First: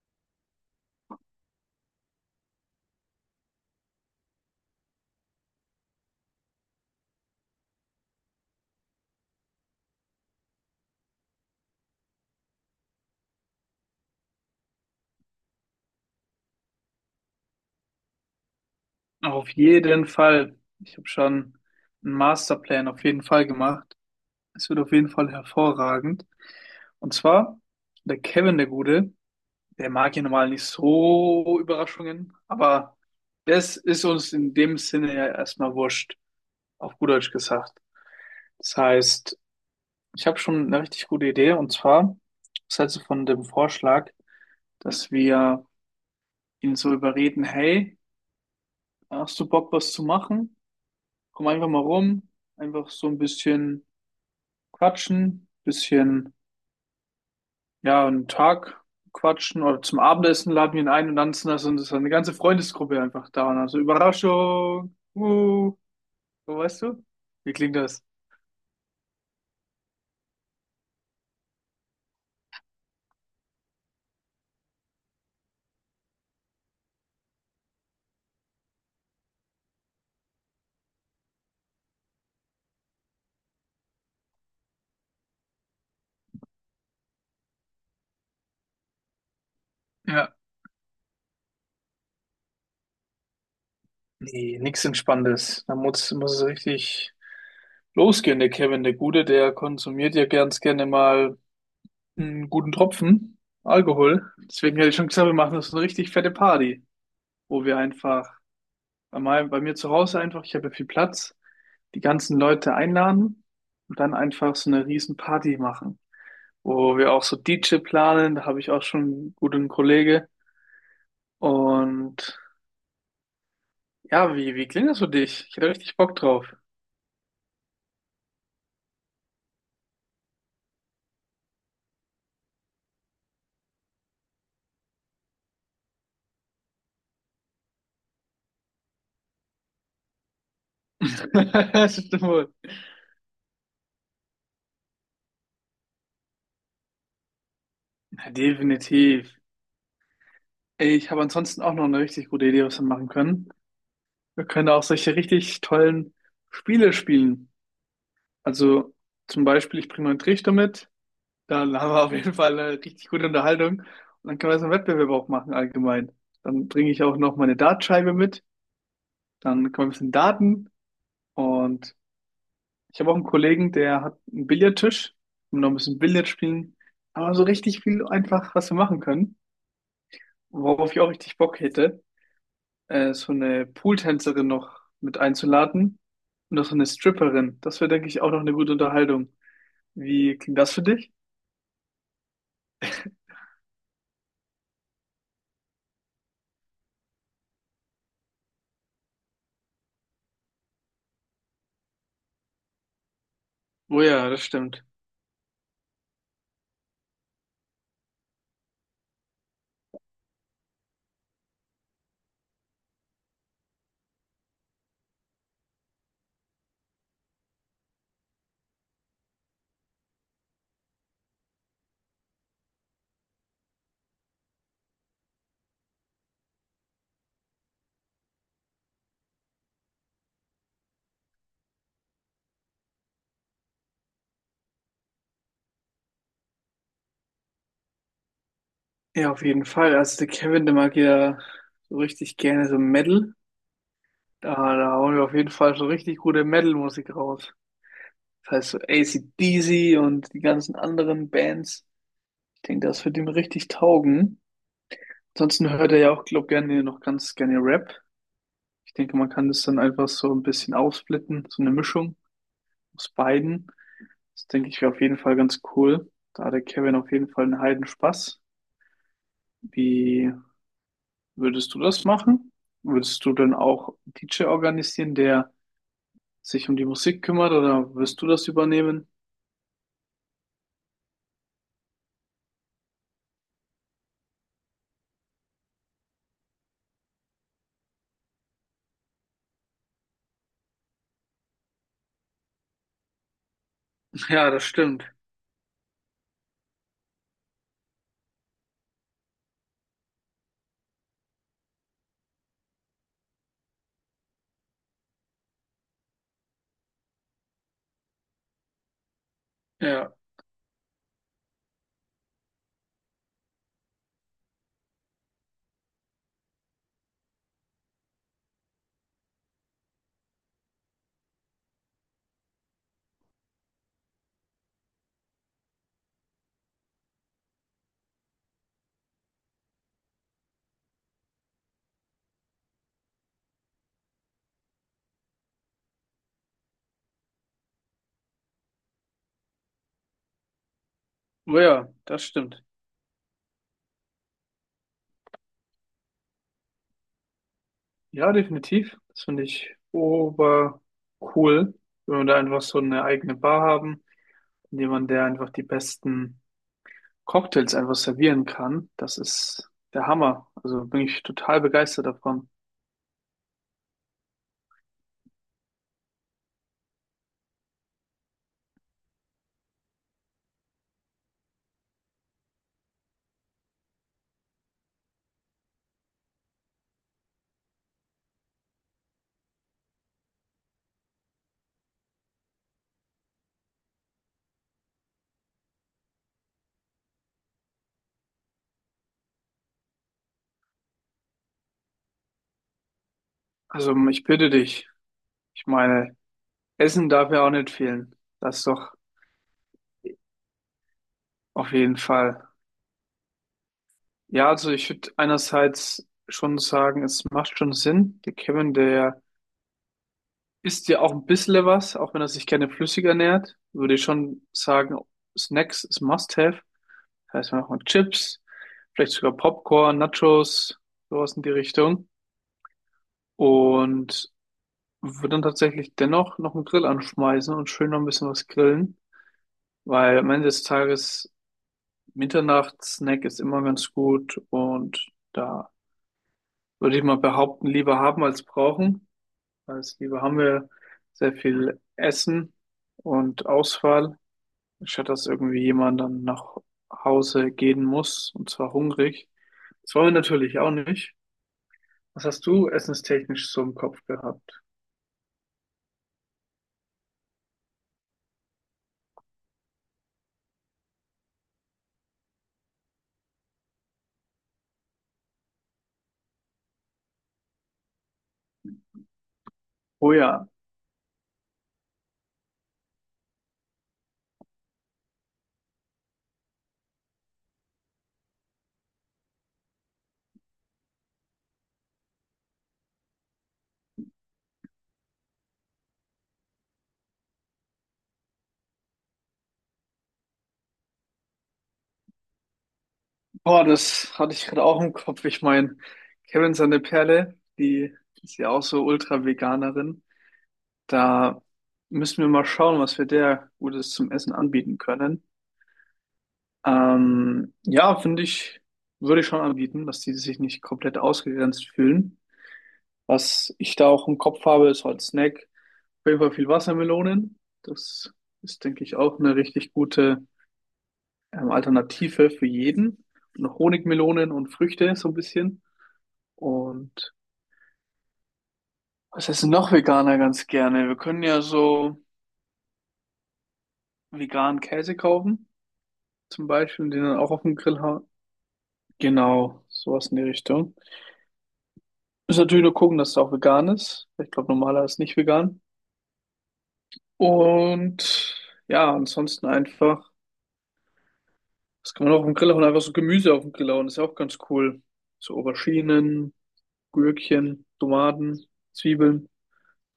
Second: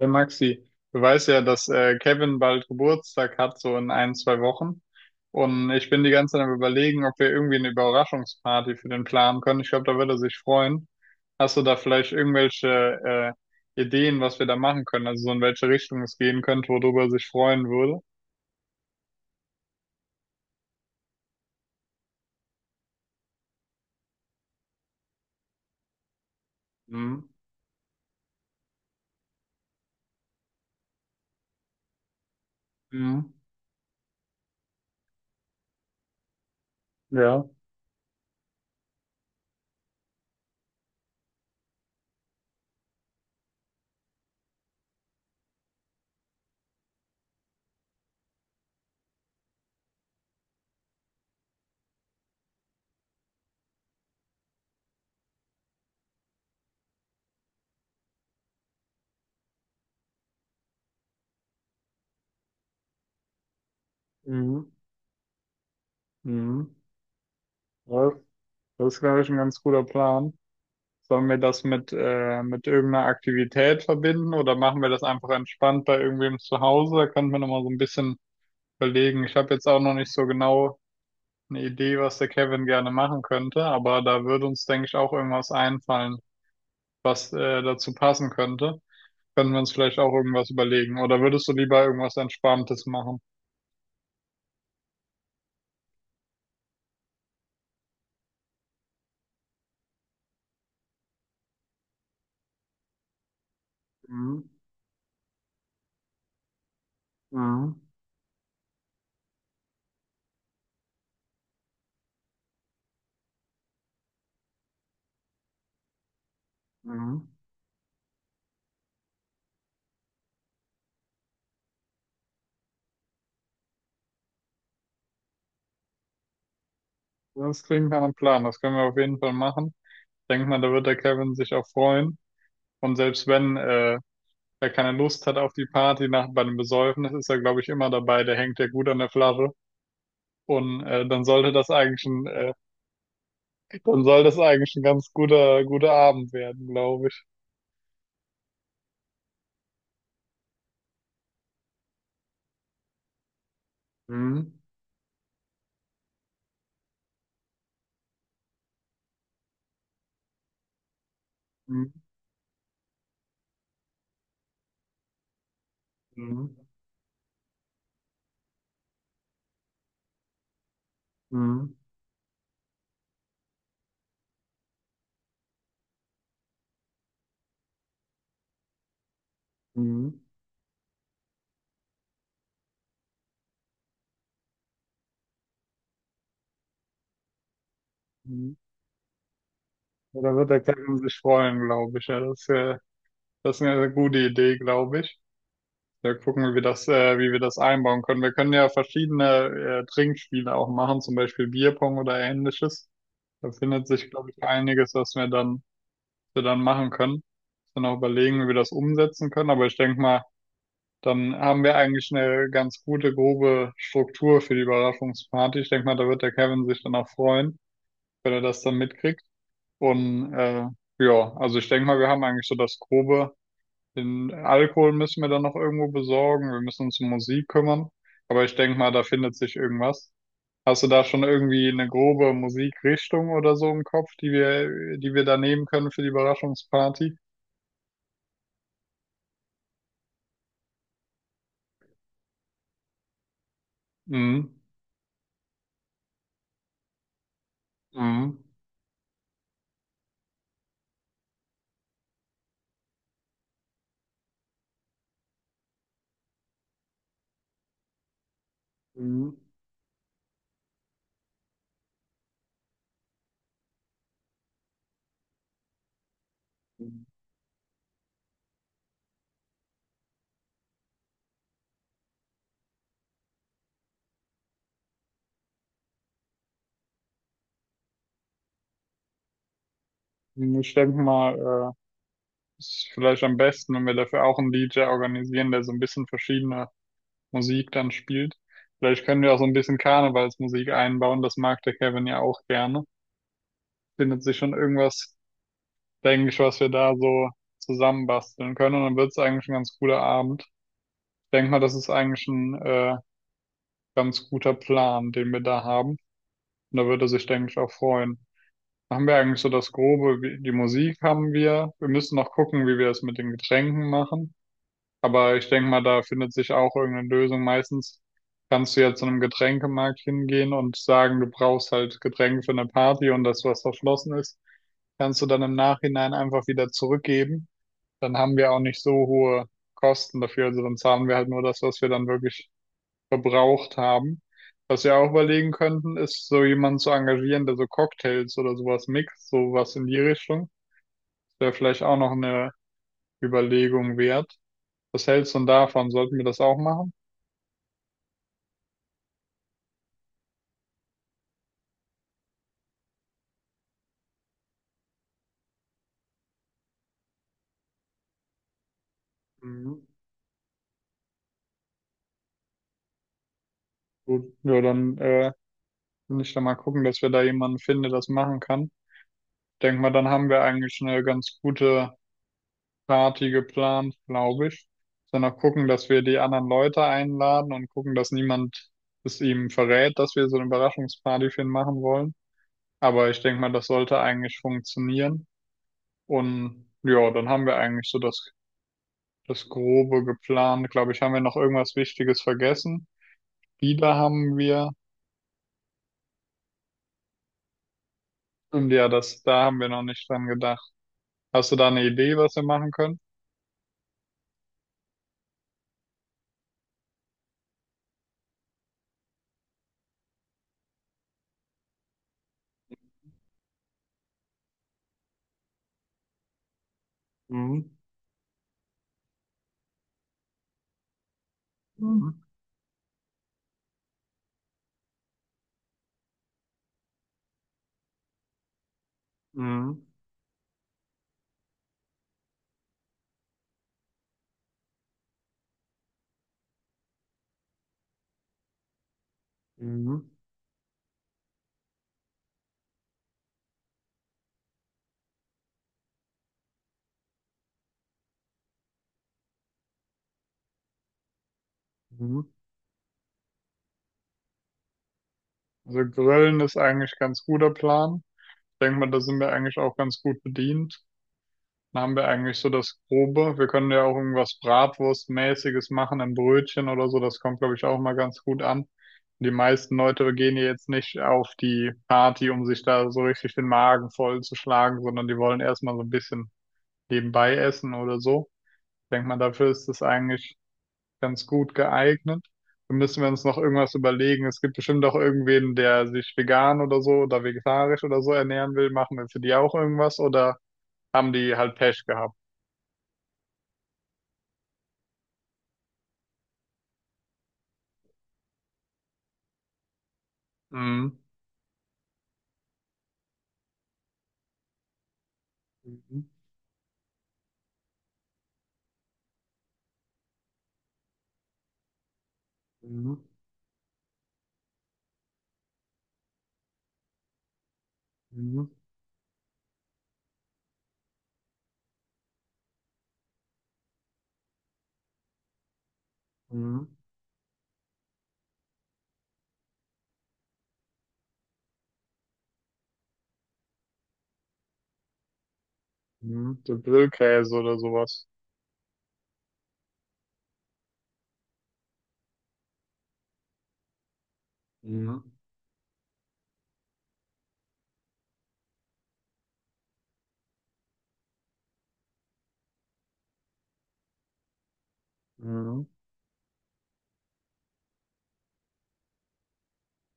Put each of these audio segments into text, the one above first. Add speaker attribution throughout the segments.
Speaker 1: Der Maxi, du weißt ja, dass Kevin bald Geburtstag hat, so in ein, zwei Wochen. Und ich bin die ganze Zeit am Überlegen, ob wir irgendwie eine Überraschungsparty für den planen können. Ich glaube, da würde er sich freuen. Hast du da vielleicht irgendwelche Ideen, was wir da machen können? Also so in welche Richtung es gehen könnte, worüber er sich freuen würde?
Speaker 2: Auf jeden Fall. Ich habe schon einen Masterplan auf jeden Fall gemacht. Es wird auf jeden Fall hervorragend. Und
Speaker 1: Mhm.
Speaker 2: zwar, der Kevin, der Gute, der mag ja normal nicht so Überraschungen, aber
Speaker 1: Mhm.
Speaker 2: das ist uns in dem Sinne ja erstmal wurscht, auf gut Deutsch
Speaker 1: Ja.
Speaker 2: gesagt. Das heißt, ich habe schon eine richtig gute Idee, und zwar, was hältst du von dem Vorschlag, dass wir ihn so überreden? Hey, hast du Bock, was zu machen? Komm einfach mal rum, einfach so ein bisschen quatschen, bisschen, ja, einen Tag quatschen oder zum Abendessen laden wir ihn ein und dann sind das, und das ist eine ganze Freundesgruppe einfach da. Und also
Speaker 1: Mhm.
Speaker 2: Überraschung, so,
Speaker 1: Mhm.
Speaker 2: weißt du? Wie klingt das?
Speaker 1: Das, Das ist, glaube ich, ein ganz guter Plan. Sollen wir das mit irgendeiner Aktivität verbinden oder machen wir das einfach entspannt bei irgendwem zu Hause? Da könnten wir nochmal so ein bisschen überlegen. Ich habe jetzt auch noch nicht so genau eine Idee, was der Kevin gerne machen könnte, aber da würde uns, denke ich, auch irgendwas einfallen, was dazu passen könnte. Können wir uns vielleicht auch
Speaker 2: Ja,
Speaker 1: irgendwas überlegen? Oder würdest du lieber irgendwas Entspanntes machen?
Speaker 2: nee, nichts Entspanntes. Da muss es richtig losgehen. Der Kevin, der Gute, der konsumiert ja ganz gerne mal einen guten Tropfen Alkohol.
Speaker 1: Mhm.
Speaker 2: Deswegen hätte ich schon gesagt, wir machen das eine richtig fette Party, wo wir
Speaker 1: Mhm.
Speaker 2: einfach einmal bei mir zu Hause einfach, ich habe ja viel Platz, die ganzen Leute einladen und dann einfach so eine riesen Party machen, wo wir auch
Speaker 1: Mhm.
Speaker 2: so DJ planen, da habe ich auch schon einen guten Kollege. Und ja, wie klingt das für dich? Ich hätte richtig Bock drauf.
Speaker 1: Das klingt nach einem Plan. Das können wir auf jeden Fall machen. Ich denke mal, da wird der Kevin sich auch freuen. Und selbst wenn wer keine Lust hat auf die Party nach bei dem Besäufen, das ist ja, glaube ich, immer dabei, der hängt ja gut an der Flasche. Und
Speaker 2: Das stimmt wohl.
Speaker 1: dann soll das eigentlich ein ganz guter Abend werden, glaube ich.
Speaker 2: Ja, definitiv. Ey, ich habe ansonsten auch noch eine richtig gute Idee, was wir machen können. Wir
Speaker 1: Mhm.
Speaker 2: können auch solche richtig tollen Spiele spielen. Also zum Beispiel, ich bringe meinen Trichter mit. Dann
Speaker 1: Mhm.
Speaker 2: haben wir auf jeden Fall eine richtig gute Unterhaltung. Und dann können wir so einen Wettbewerb auch machen allgemein.
Speaker 1: Mhm.
Speaker 2: Dann bringe ich auch noch meine Dartscheibe mit. Dann können wir ein bisschen daten.
Speaker 1: Mhm.
Speaker 2: Und ich habe auch einen Kollegen, der hat einen Billardtisch. Und noch ein bisschen Billard spielen. Aber so richtig viel einfach, was wir machen können.
Speaker 1: Mhm.
Speaker 2: Worauf ich auch richtig Bock hätte, so eine Pooltänzerin noch mit einzuladen. Und auch so eine Stripperin. Das wäre, denke ich, auch noch eine
Speaker 1: Mhm.
Speaker 2: gute Unterhaltung.
Speaker 1: Ja, da
Speaker 2: Wie
Speaker 1: wird
Speaker 2: klingt
Speaker 1: der
Speaker 2: das für
Speaker 1: Kevin
Speaker 2: dich?
Speaker 1: sich freuen, glaube ich. Ja, das ist eine gute Idee, glaube ich. Da gucken wir, wie wir das einbauen können. Wir können ja verschiedene Trinkspiele auch machen, zum Beispiel Bierpong oder ähnliches. Da findet
Speaker 2: Oh
Speaker 1: sich, glaube
Speaker 2: ja,
Speaker 1: ich,
Speaker 2: das stimmt.
Speaker 1: einiges, was wir dann machen können. Dann auch überlegen, wie wir das umsetzen können. Aber ich denke mal, dann haben wir eigentlich eine ganz gute, grobe Struktur für die Überraschungsparty. Ich denke mal, da wird der Kevin sich dann auch freuen, wenn er das dann mitkriegt. Und ja, also ich denke mal, wir haben eigentlich so das Grobe. Den Alkohol müssen wir dann noch irgendwo besorgen. Wir müssen uns um Musik kümmern. Aber ich denke mal, da findet sich irgendwas. Hast du da schon irgendwie eine grobe Musikrichtung oder so im Kopf, die wir da nehmen können für die Überraschungsparty?
Speaker 2: Ja, auf jeden Fall. Also der Kevin, der mag ja so richtig gerne so Metal.
Speaker 1: Mhm.
Speaker 2: Da hauen wir auf jeden Fall so richtig gute Metal-Musik raus.
Speaker 1: Mhm.
Speaker 2: Das heißt so AC/DC und die ganzen anderen Bands. Ich denke, das wird ihm richtig taugen. Ansonsten hört er ja auch, glaube ich, gerne noch ganz gerne Rap. Ich denke, man
Speaker 1: Mhm.
Speaker 2: kann das dann einfach so ein bisschen aufsplitten, so eine Mischung aus beiden. Das denke ich wäre auf jeden Fall ganz cool. Da hat der Kevin auf jeden Fall einen heiden Spaß. Wie Würdest du das machen? Würdest du dann auch DJ organisieren, der sich um die Musik kümmert, oder wirst du das übernehmen?
Speaker 1: Ich denke mal, ist vielleicht am besten, wenn wir dafür auch einen DJ organisieren, der so ein bisschen verschiedene Musik dann spielt. Vielleicht können wir auch so ein bisschen Karnevalsmusik einbauen, das mag der Kevin ja auch gerne. Findet sich
Speaker 2: Ja,
Speaker 1: schon
Speaker 2: das stimmt.
Speaker 1: irgendwas, denke ich, was wir da so zusammenbasteln können und dann wird es eigentlich ein ganz cooler Abend. Ich denke mal, das ist eigentlich ein ganz guter Plan, den wir da haben. Und da würde er sich, denke ich, auch freuen. Haben wir eigentlich so das
Speaker 2: Ja,
Speaker 1: Grobe, wie- die Musik haben wir. Wir müssen noch gucken, wie wir es mit den Getränken machen. Aber ich denke mal, da findet sich auch irgendeine Lösung. Meistens kannst du ja zu einem Getränkemarkt hingehen und sagen, du brauchst halt Getränke für eine Party und das, was verschlossen ist, kannst du dann im Nachhinein einfach wieder zurückgeben. Dann haben wir auch nicht so hohe Kosten dafür. Also dann zahlen wir halt nur das, was wir dann wirklich verbraucht haben. Was wir auch überlegen könnten, ist so jemanden zu engagieren, der so Cocktails oder sowas mixt, sowas in die Richtung. Das wäre
Speaker 2: oh
Speaker 1: vielleicht
Speaker 2: ja,
Speaker 1: auch noch
Speaker 2: das
Speaker 1: eine
Speaker 2: stimmt.
Speaker 1: Überlegung wert. Was hältst du denn davon? Sollten wir das auch machen?
Speaker 2: Ja, definitiv. Das finde ich ober cool, wenn wir da einfach so eine eigene Bar haben und jemand, der einfach die besten Cocktails einfach servieren kann. Das ist
Speaker 1: Mhm.
Speaker 2: der Hammer. Also bin ich total begeistert davon.
Speaker 1: Gut, ja, dann will ich da mal gucken, dass wir da jemanden finden, der das machen kann. Denk mal, dann haben wir eigentlich eine ganz gute Party geplant, glaube ich. Dann noch gucken, dass wir die anderen Leute einladen und gucken, dass niemand es ihm verrät, dass wir so eine Überraschungsparty für ihn machen wollen. Aber ich denke mal, das sollte eigentlich funktionieren. Und ja, dann haben wir eigentlich so das Grobe geplant. Glaube ich, haben wir noch irgendwas Wichtiges vergessen?
Speaker 2: Also
Speaker 1: Lieder
Speaker 2: ich
Speaker 1: haben
Speaker 2: bitte
Speaker 1: wir.
Speaker 2: dich, ich meine, Essen darf ja auch nicht fehlen. Das ist
Speaker 1: Und ja,
Speaker 2: doch
Speaker 1: das, da haben wir noch nicht dran gedacht. Hast du da
Speaker 2: auf
Speaker 1: eine
Speaker 2: jeden
Speaker 1: Idee, was
Speaker 2: Fall.
Speaker 1: wir machen können?
Speaker 2: Ja, also ich würde einerseits schon sagen, es macht schon Sinn. Der Kevin, der isst ja auch ein bisschen was, auch wenn er sich gerne flüssig ernährt. Würde ich schon sagen, Snacks ist Must-have. Das heißt, wir
Speaker 1: Mhm.
Speaker 2: machen Chips, vielleicht sogar Popcorn, Nachos, sowas in die Richtung.
Speaker 1: Mhm.
Speaker 2: Und würde dann tatsächlich dennoch noch einen Grill anschmeißen und schön noch ein bisschen was grillen,
Speaker 1: Mhm.
Speaker 2: weil am Ende des Tages Mitternachtssnack ist immer ganz gut und da würde ich mal behaupten, lieber haben als brauchen. Als
Speaker 1: Mhm.
Speaker 2: Liebe haben wir sehr viel Essen und Auswahl, statt dass irgendwie jemand dann nach Hause gehen muss, und zwar hungrig. Das wollen wir natürlich auch nicht. Was
Speaker 1: Mhm.
Speaker 2: hast du essenstechnisch so im Kopf gehabt?
Speaker 1: Also Grillen ist eigentlich ein ganz guter Plan. Ich denke mal, da sind wir eigentlich auch ganz gut bedient. Dann haben wir eigentlich so das Grobe. Wir können ja auch irgendwas Bratwurstmäßiges machen, ein Brötchen oder so. Das kommt, glaube ich, auch mal ganz gut an. Die meisten Leute
Speaker 2: Oh
Speaker 1: gehen ja
Speaker 2: ja,
Speaker 1: jetzt nicht auf die Party, um sich da so richtig den Magen vollzuschlagen, sondern die wollen erstmal so ein bisschen nebenbei essen oder so. Ich denke mal, dafür ist es eigentlich ganz gut geeignet. Dann müssen wir uns noch irgendwas überlegen. Es gibt bestimmt auch irgendwen, der sich vegan oder so oder vegetarisch oder so ernähren will. Machen wir für die auch irgendwas oder haben die halt Pech gehabt?
Speaker 2: boah, das hatte ich gerade auch im Kopf. Ich meine, Kevin seine Perle, die ist ja auch so Ultra-Veganerin.
Speaker 1: Mhm.
Speaker 2: Da müssen wir mal schauen, was wir der Gutes zum Essen anbieten können.
Speaker 1: Mhm.
Speaker 2: Ja, finde ich, würde ich schon anbieten, dass die sich nicht komplett ausgegrenzt fühlen.
Speaker 1: Mhm.
Speaker 2: Was ich da auch im Kopf habe, ist halt Snack. Auf jeden Fall viel Wassermelonen. Das
Speaker 1: Mhm.
Speaker 2: ist, denke ich, auch eine richtig gute Alternative für jeden. Und noch Honigmelonen und Früchte so ein bisschen.
Speaker 1: Mhm.
Speaker 2: Und was essen noch Veganer ganz gerne? Wir können ja so veganen Käse kaufen,
Speaker 1: Mhm.
Speaker 2: zum
Speaker 1: So
Speaker 2: Beispiel, den dann auch
Speaker 1: Grillkäse
Speaker 2: auf dem
Speaker 1: oder
Speaker 2: Grill
Speaker 1: sowas.
Speaker 2: hauen. Genau, sowas in die Richtung. Müssen natürlich nur gucken, dass es auch vegan ist. Ich glaube, normaler ist
Speaker 1: Mhm.
Speaker 2: nicht vegan. Und ja, ansonsten einfach, das kann man auch auf dem Grill hauen? Einfach so Gemüse auf dem Grill hauen, ist ja auch ganz cool. So
Speaker 1: Mhm.
Speaker 2: Auberginen, Gürkchen, Tomaten, Zwiebeln.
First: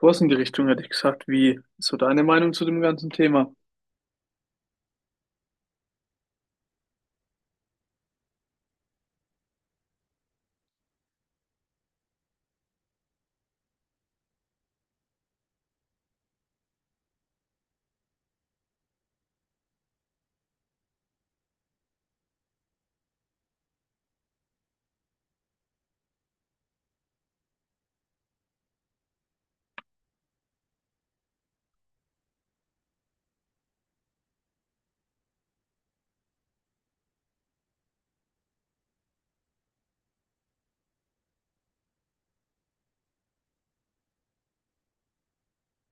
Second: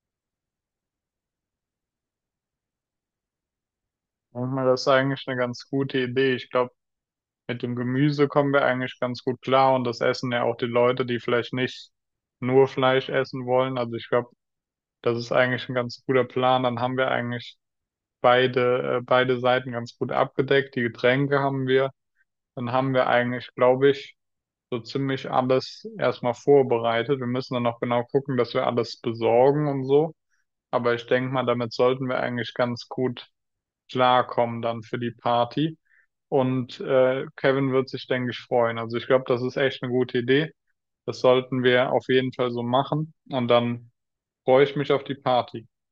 Speaker 2: Sowas in die Richtung hätte ich gesagt. Wie ist so deine Meinung zu dem ganzen Thema?
Speaker 1: Manchmal ist eigentlich eine ganz gute Idee. Ich glaube, mit dem Gemüse kommen wir eigentlich ganz gut klar und das essen ja auch die Leute, die vielleicht nicht nur Fleisch essen wollen. Also ich glaube, das ist eigentlich ein ganz guter Plan. Dann haben wir eigentlich beide Seiten ganz gut abgedeckt. Die Getränke haben wir. Dann haben wir eigentlich, glaube ich, so ziemlich alles erstmal vorbereitet. Wir müssen dann noch genau gucken, dass wir alles besorgen und so. Aber ich denke mal, damit sollten wir eigentlich ganz gut klarkommen dann für die Party. Und Kevin wird sich, denke ich, freuen. Also ich glaube, das ist echt eine gute Idee. Das sollten wir auf jeden Fall so machen. Und dann freue ich mich auf die Party.